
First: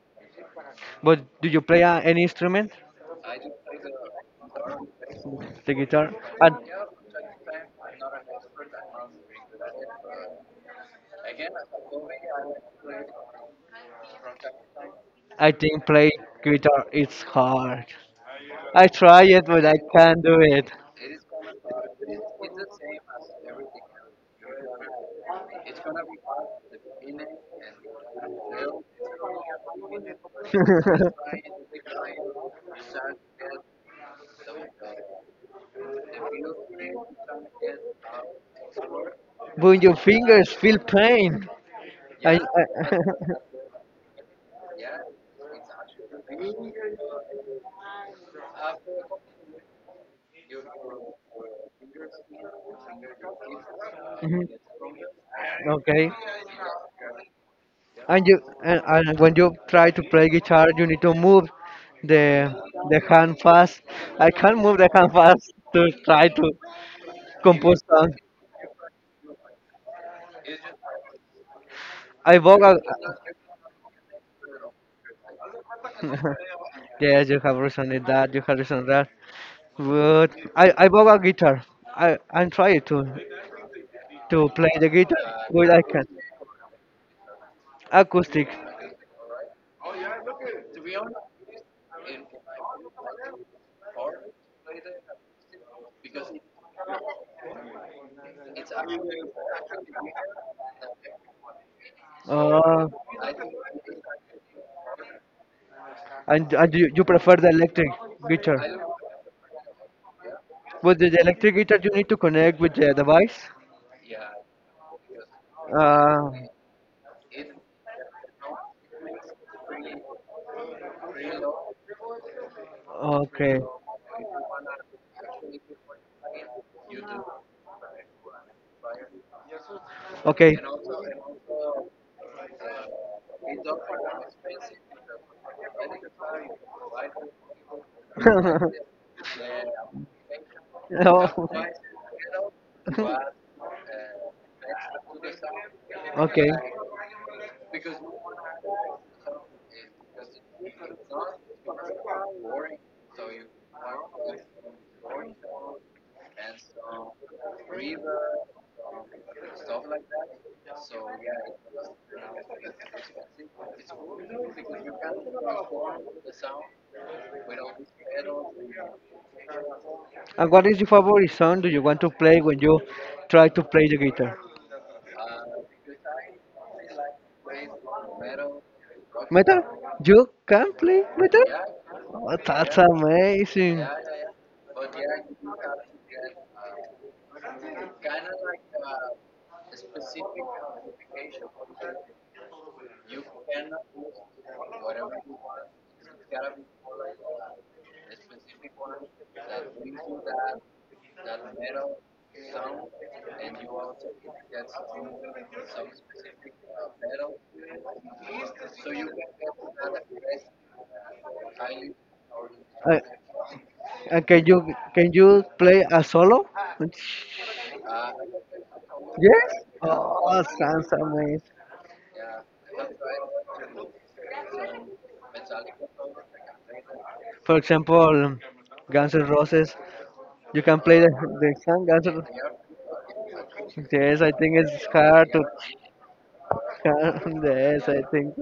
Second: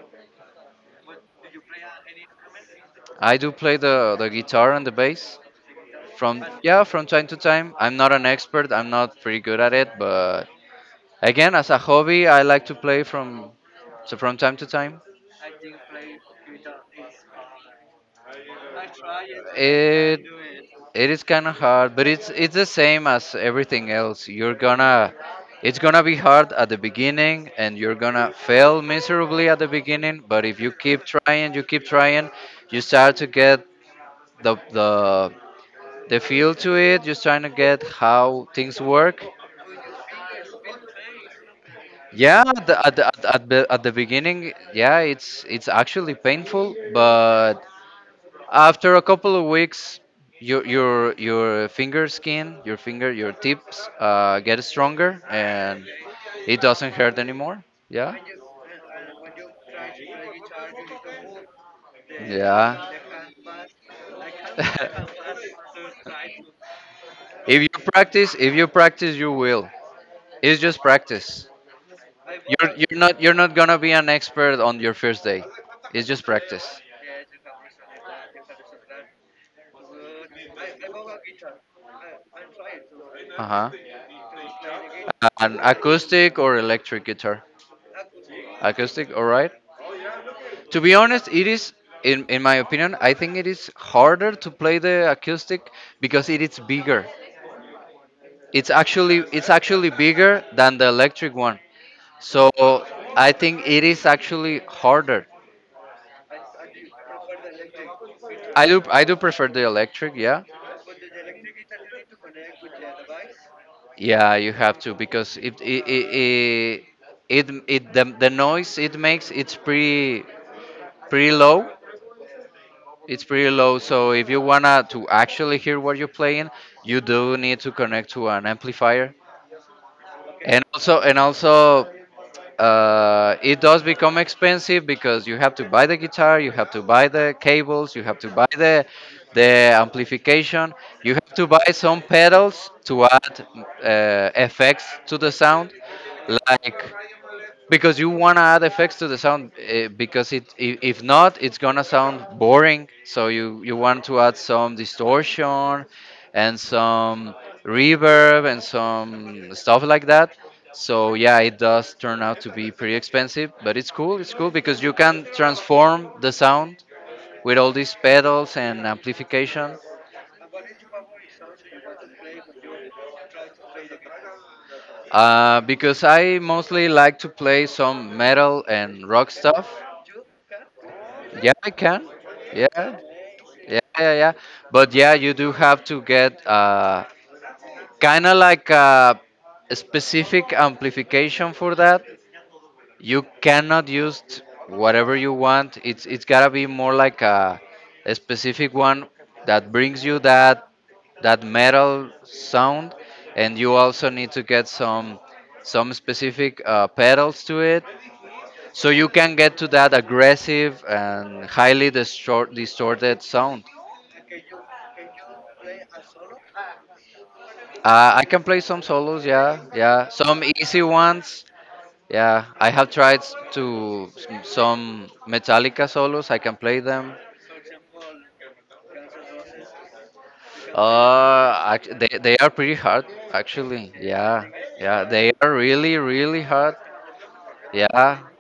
Speaker 1: But do you play any instrument?
Speaker 2: I do play the guitar and the bass.
Speaker 1: The guitar?
Speaker 2: From Yeah, from time to time. I'm not an expert. I'm not pretty good at it, but again,
Speaker 1: And
Speaker 2: as a hobby, I like to play from time to time.
Speaker 1: I think play guitar is hard. I try it, but I
Speaker 2: It
Speaker 1: can't do it.
Speaker 2: it is kind of hard, but it's the same as everything else. You're gonna It's gonna be hard at the beginning, and you're gonna fail miserably at the beginning, but if you keep trying, you keep trying, you start to get the the the feel to it. You're trying to get how things work.
Speaker 1: When your fingers feel pain. I,
Speaker 2: Yeah, at the, at the, at the, at the at the beginning, yeah, it's actually painful,
Speaker 1: I
Speaker 2: but after a couple of weeks, your finger skin, your finger, your tips
Speaker 1: Mhm.
Speaker 2: get stronger, and
Speaker 1: Okay.
Speaker 2: it doesn't hurt anymore. Yeah,
Speaker 1: And when you try to play guitar, you need to move the
Speaker 2: yeah.
Speaker 1: the hand fast. I can't move the hand fast to try to
Speaker 2: If you
Speaker 1: compose song.
Speaker 2: practice, if you practice, you will. It's just practice.
Speaker 1: I vocal.
Speaker 2: You're not gonna be an expert on your first day. It's just practice.
Speaker 1: Yes, you have reason in that. You have reason in that. But I vocal guitar. I'm trying to
Speaker 2: Uh-huh.
Speaker 1: to play the guitar,
Speaker 2: An
Speaker 1: but I can
Speaker 2: acoustic or electric guitar?
Speaker 1: acoustic.
Speaker 2: Acoustic, all right. To be honest, it is in my opinion, I think it is harder to play the acoustic because it is bigger. It's actually bigger than the electric one. So
Speaker 1: Uh,
Speaker 2: I think it is actually harder.
Speaker 1: and you prefer the electric guitar.
Speaker 2: I do prefer the electric, yeah.
Speaker 1: With the electric guitar, you need to connect with the device.
Speaker 2: Yeah, you have to, because it it it,
Speaker 1: Uh,
Speaker 2: it, it, it the, the noise it makes, it's pretty low. It's pretty
Speaker 1: okay.
Speaker 2: low, so if you wanna to actually hear what you're playing, you do need to connect to an amplifier,
Speaker 1: Okay.
Speaker 2: and also, it does become expensive, because you have to buy the guitar, you have to buy the cables, you have to buy the amplification, you have
Speaker 1: Oh,
Speaker 2: to buy some pedals to add effects to the sound,
Speaker 1: okay.
Speaker 2: like, because you want to add effects to the sound, because if not it's gonna sound boring, so you want to add some distortion and some reverb and some stuff like that. So yeah, it does turn out to be pretty expensive, but it's cool because you can transform the sound with all these pedals and amplification.
Speaker 1: And what is your favorite song do you want to play when you try to play the guitar?
Speaker 2: Because I mostly like to play some metal and rock
Speaker 1: Metal?
Speaker 2: stuff.
Speaker 1: You can play metal?
Speaker 2: Yeah, I can.
Speaker 1: Oh, yeah, that's
Speaker 2: Yeah. Yeah,
Speaker 1: amazing.
Speaker 2: yeah, yeah. But yeah, you do have to get kind of like a specific amplification for that. You cannot use whatever you want. It's gotta be more like a specific one that brings you that metal sound, and you also need to get some specific pedals to it, so you can get to that aggressive and highly
Speaker 1: Uh,
Speaker 2: distorted sound.
Speaker 1: and can you play a solo? uh
Speaker 2: I can play some solos,
Speaker 1: Yes.
Speaker 2: yeah, yeah.
Speaker 1: Oh,
Speaker 2: Some easy
Speaker 1: sounds amazing.
Speaker 2: ones, yeah. I have tried some Metallica solos. I can play them.
Speaker 1: For example, Guns N' Roses. You can play the song Guns
Speaker 2: They
Speaker 1: N'.
Speaker 2: they are pretty hard, actually.
Speaker 1: Yes, I
Speaker 2: Yeah,
Speaker 1: think it's
Speaker 2: yeah.
Speaker 1: hard
Speaker 2: They
Speaker 1: to.
Speaker 2: are really hard.
Speaker 1: Yes, I
Speaker 2: Yeah.
Speaker 1: think.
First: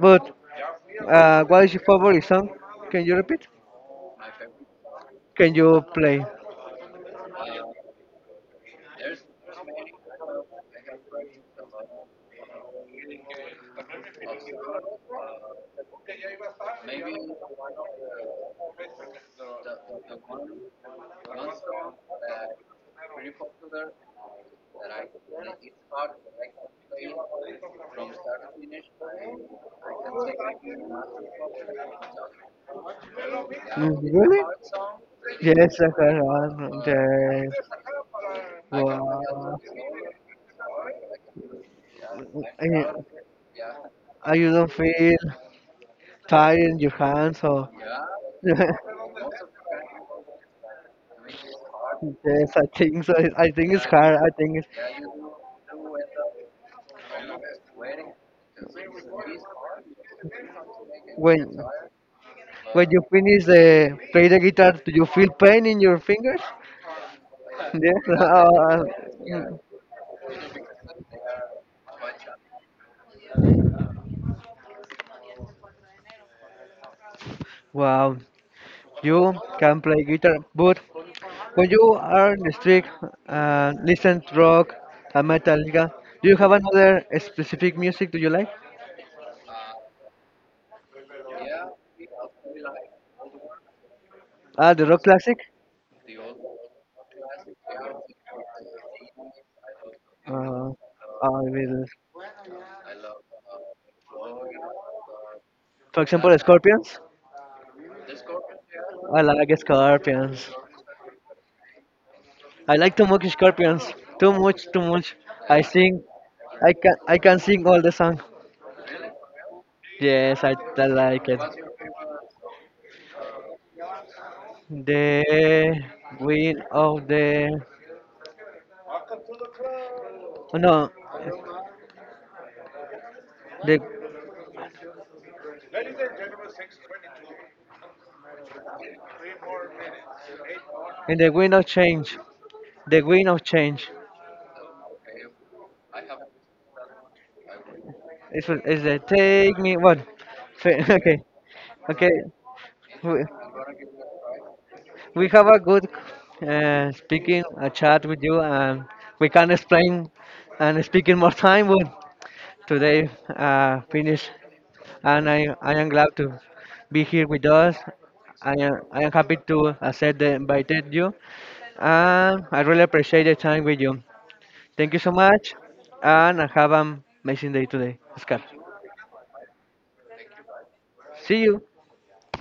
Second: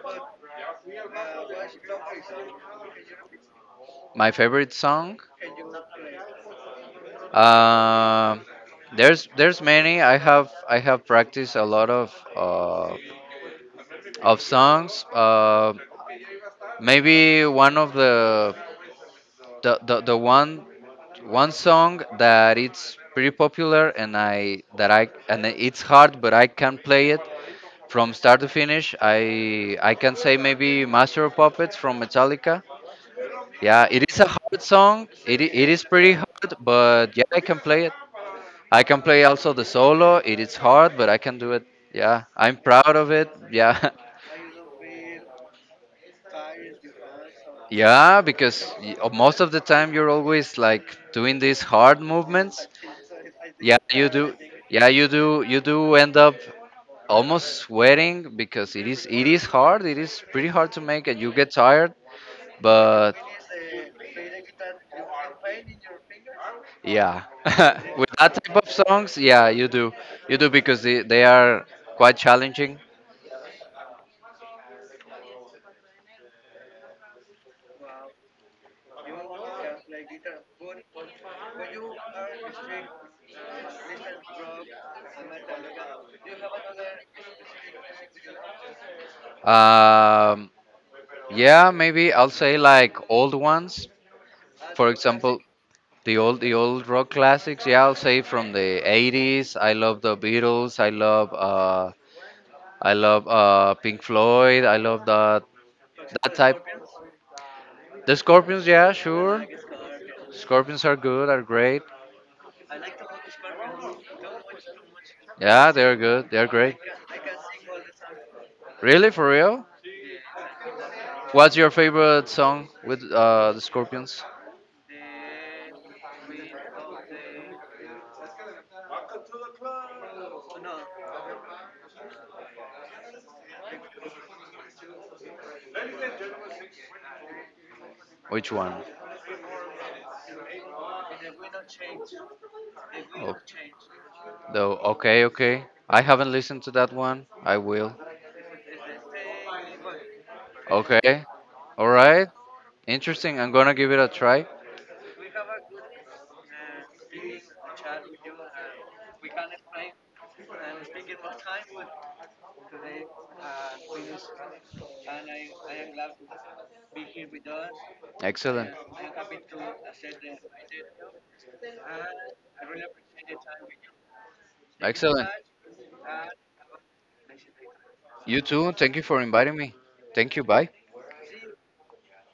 Speaker 1: But what is your favorite song? Can you repeat?
Speaker 2: My favorite song.
Speaker 1: Can you play?
Speaker 2: Um, there's many. I have practiced a lot of songs. Maybe one of the one song that it's pretty popular, and I that I and it's hard, but I can play it from start to finish. I can say maybe Master of Puppets, from Metallica. Yeah,
Speaker 1: Mm,
Speaker 2: it is a
Speaker 1: really?
Speaker 2: hard song. It
Speaker 1: Yes,
Speaker 2: is
Speaker 1: I
Speaker 2: pretty
Speaker 1: heard
Speaker 2: hard,
Speaker 1: one.
Speaker 2: but yeah, I
Speaker 1: Yes.
Speaker 2: can play it. I can
Speaker 1: Wow.
Speaker 2: play also the solo. It is hard, but I can do it. Yeah, I'm
Speaker 1: Eh,
Speaker 2: proud of it. Yeah.
Speaker 1: you don't feel tired in your hands or.
Speaker 2: Yeah, because most of the time you're always like doing these hard
Speaker 1: Yes,
Speaker 2: movements.
Speaker 1: I think so. I think
Speaker 2: Yeah,
Speaker 1: it's
Speaker 2: you
Speaker 1: hard. I
Speaker 2: do.
Speaker 1: think
Speaker 2: Yeah, you do. You do end up almost sweating, because it is. It is
Speaker 1: it's.
Speaker 2: hard. It is pretty hard to make, and you
Speaker 1: When
Speaker 2: get tired.
Speaker 1: when you
Speaker 2: But
Speaker 1: finish the play the guitar, do you feel pain in your fingers?
Speaker 2: yeah,
Speaker 1: Yes.
Speaker 2: with that type of songs, yeah,
Speaker 1: Mm.
Speaker 2: you do. You do, because they are quite challenging.
Speaker 1: Wow, you can play guitar, but when you are in the street and listen to rock and Metallica, do you have another specific music do you like?
Speaker 2: Um, yeah, maybe I'll say like old ones.
Speaker 1: Ah, the
Speaker 2: For
Speaker 1: rock classic.
Speaker 2: example, the old rock classics. Yeah, I'll say from the 80s. I love the
Speaker 1: Uh,
Speaker 2: Beatles.
Speaker 1: I will,
Speaker 2: I love Pink Floyd. I love
Speaker 1: for
Speaker 2: that
Speaker 1: example,
Speaker 2: type.
Speaker 1: Scorpions.
Speaker 2: The Scorpions, yeah,
Speaker 1: I
Speaker 2: sure.
Speaker 1: like Scorpions.
Speaker 2: Scorpions are good, are great.
Speaker 1: I like to mock scorpions. Too much, too much. I
Speaker 2: Yeah, they're
Speaker 1: sing.
Speaker 2: good. They're
Speaker 1: I
Speaker 2: great.
Speaker 1: can I can sing all the song.
Speaker 2: Really, for real?
Speaker 1: Yes, I like it.
Speaker 2: What's your favorite song with the Scorpions?
Speaker 1: The wind of the, oh no, the,
Speaker 2: Which one?
Speaker 1: in the wind of change. The wind of
Speaker 2: Okay.
Speaker 1: change.
Speaker 2: Though, okay, okay. I haven't listened to that one. I will.
Speaker 1: It's is the take me what? Fe- Okay,
Speaker 2: Okay. All
Speaker 1: okay.
Speaker 2: right.
Speaker 1: We,
Speaker 2: Interesting. I'm gonna give it a try.
Speaker 1: we have a good speaking a chat with you and we can explain and speak in more time, but today, finish, and I am glad to be here with us. I
Speaker 2: Excellent.
Speaker 1: am, I am happy to accept the invited you, and I really appreciate the time with you. Thank you so
Speaker 2: Excellent.
Speaker 1: much, and have an amazing day today,
Speaker 2: You
Speaker 1: Oscar.
Speaker 2: too. Thank you for inviting me. Thank you. Bye.
Speaker 1: See you.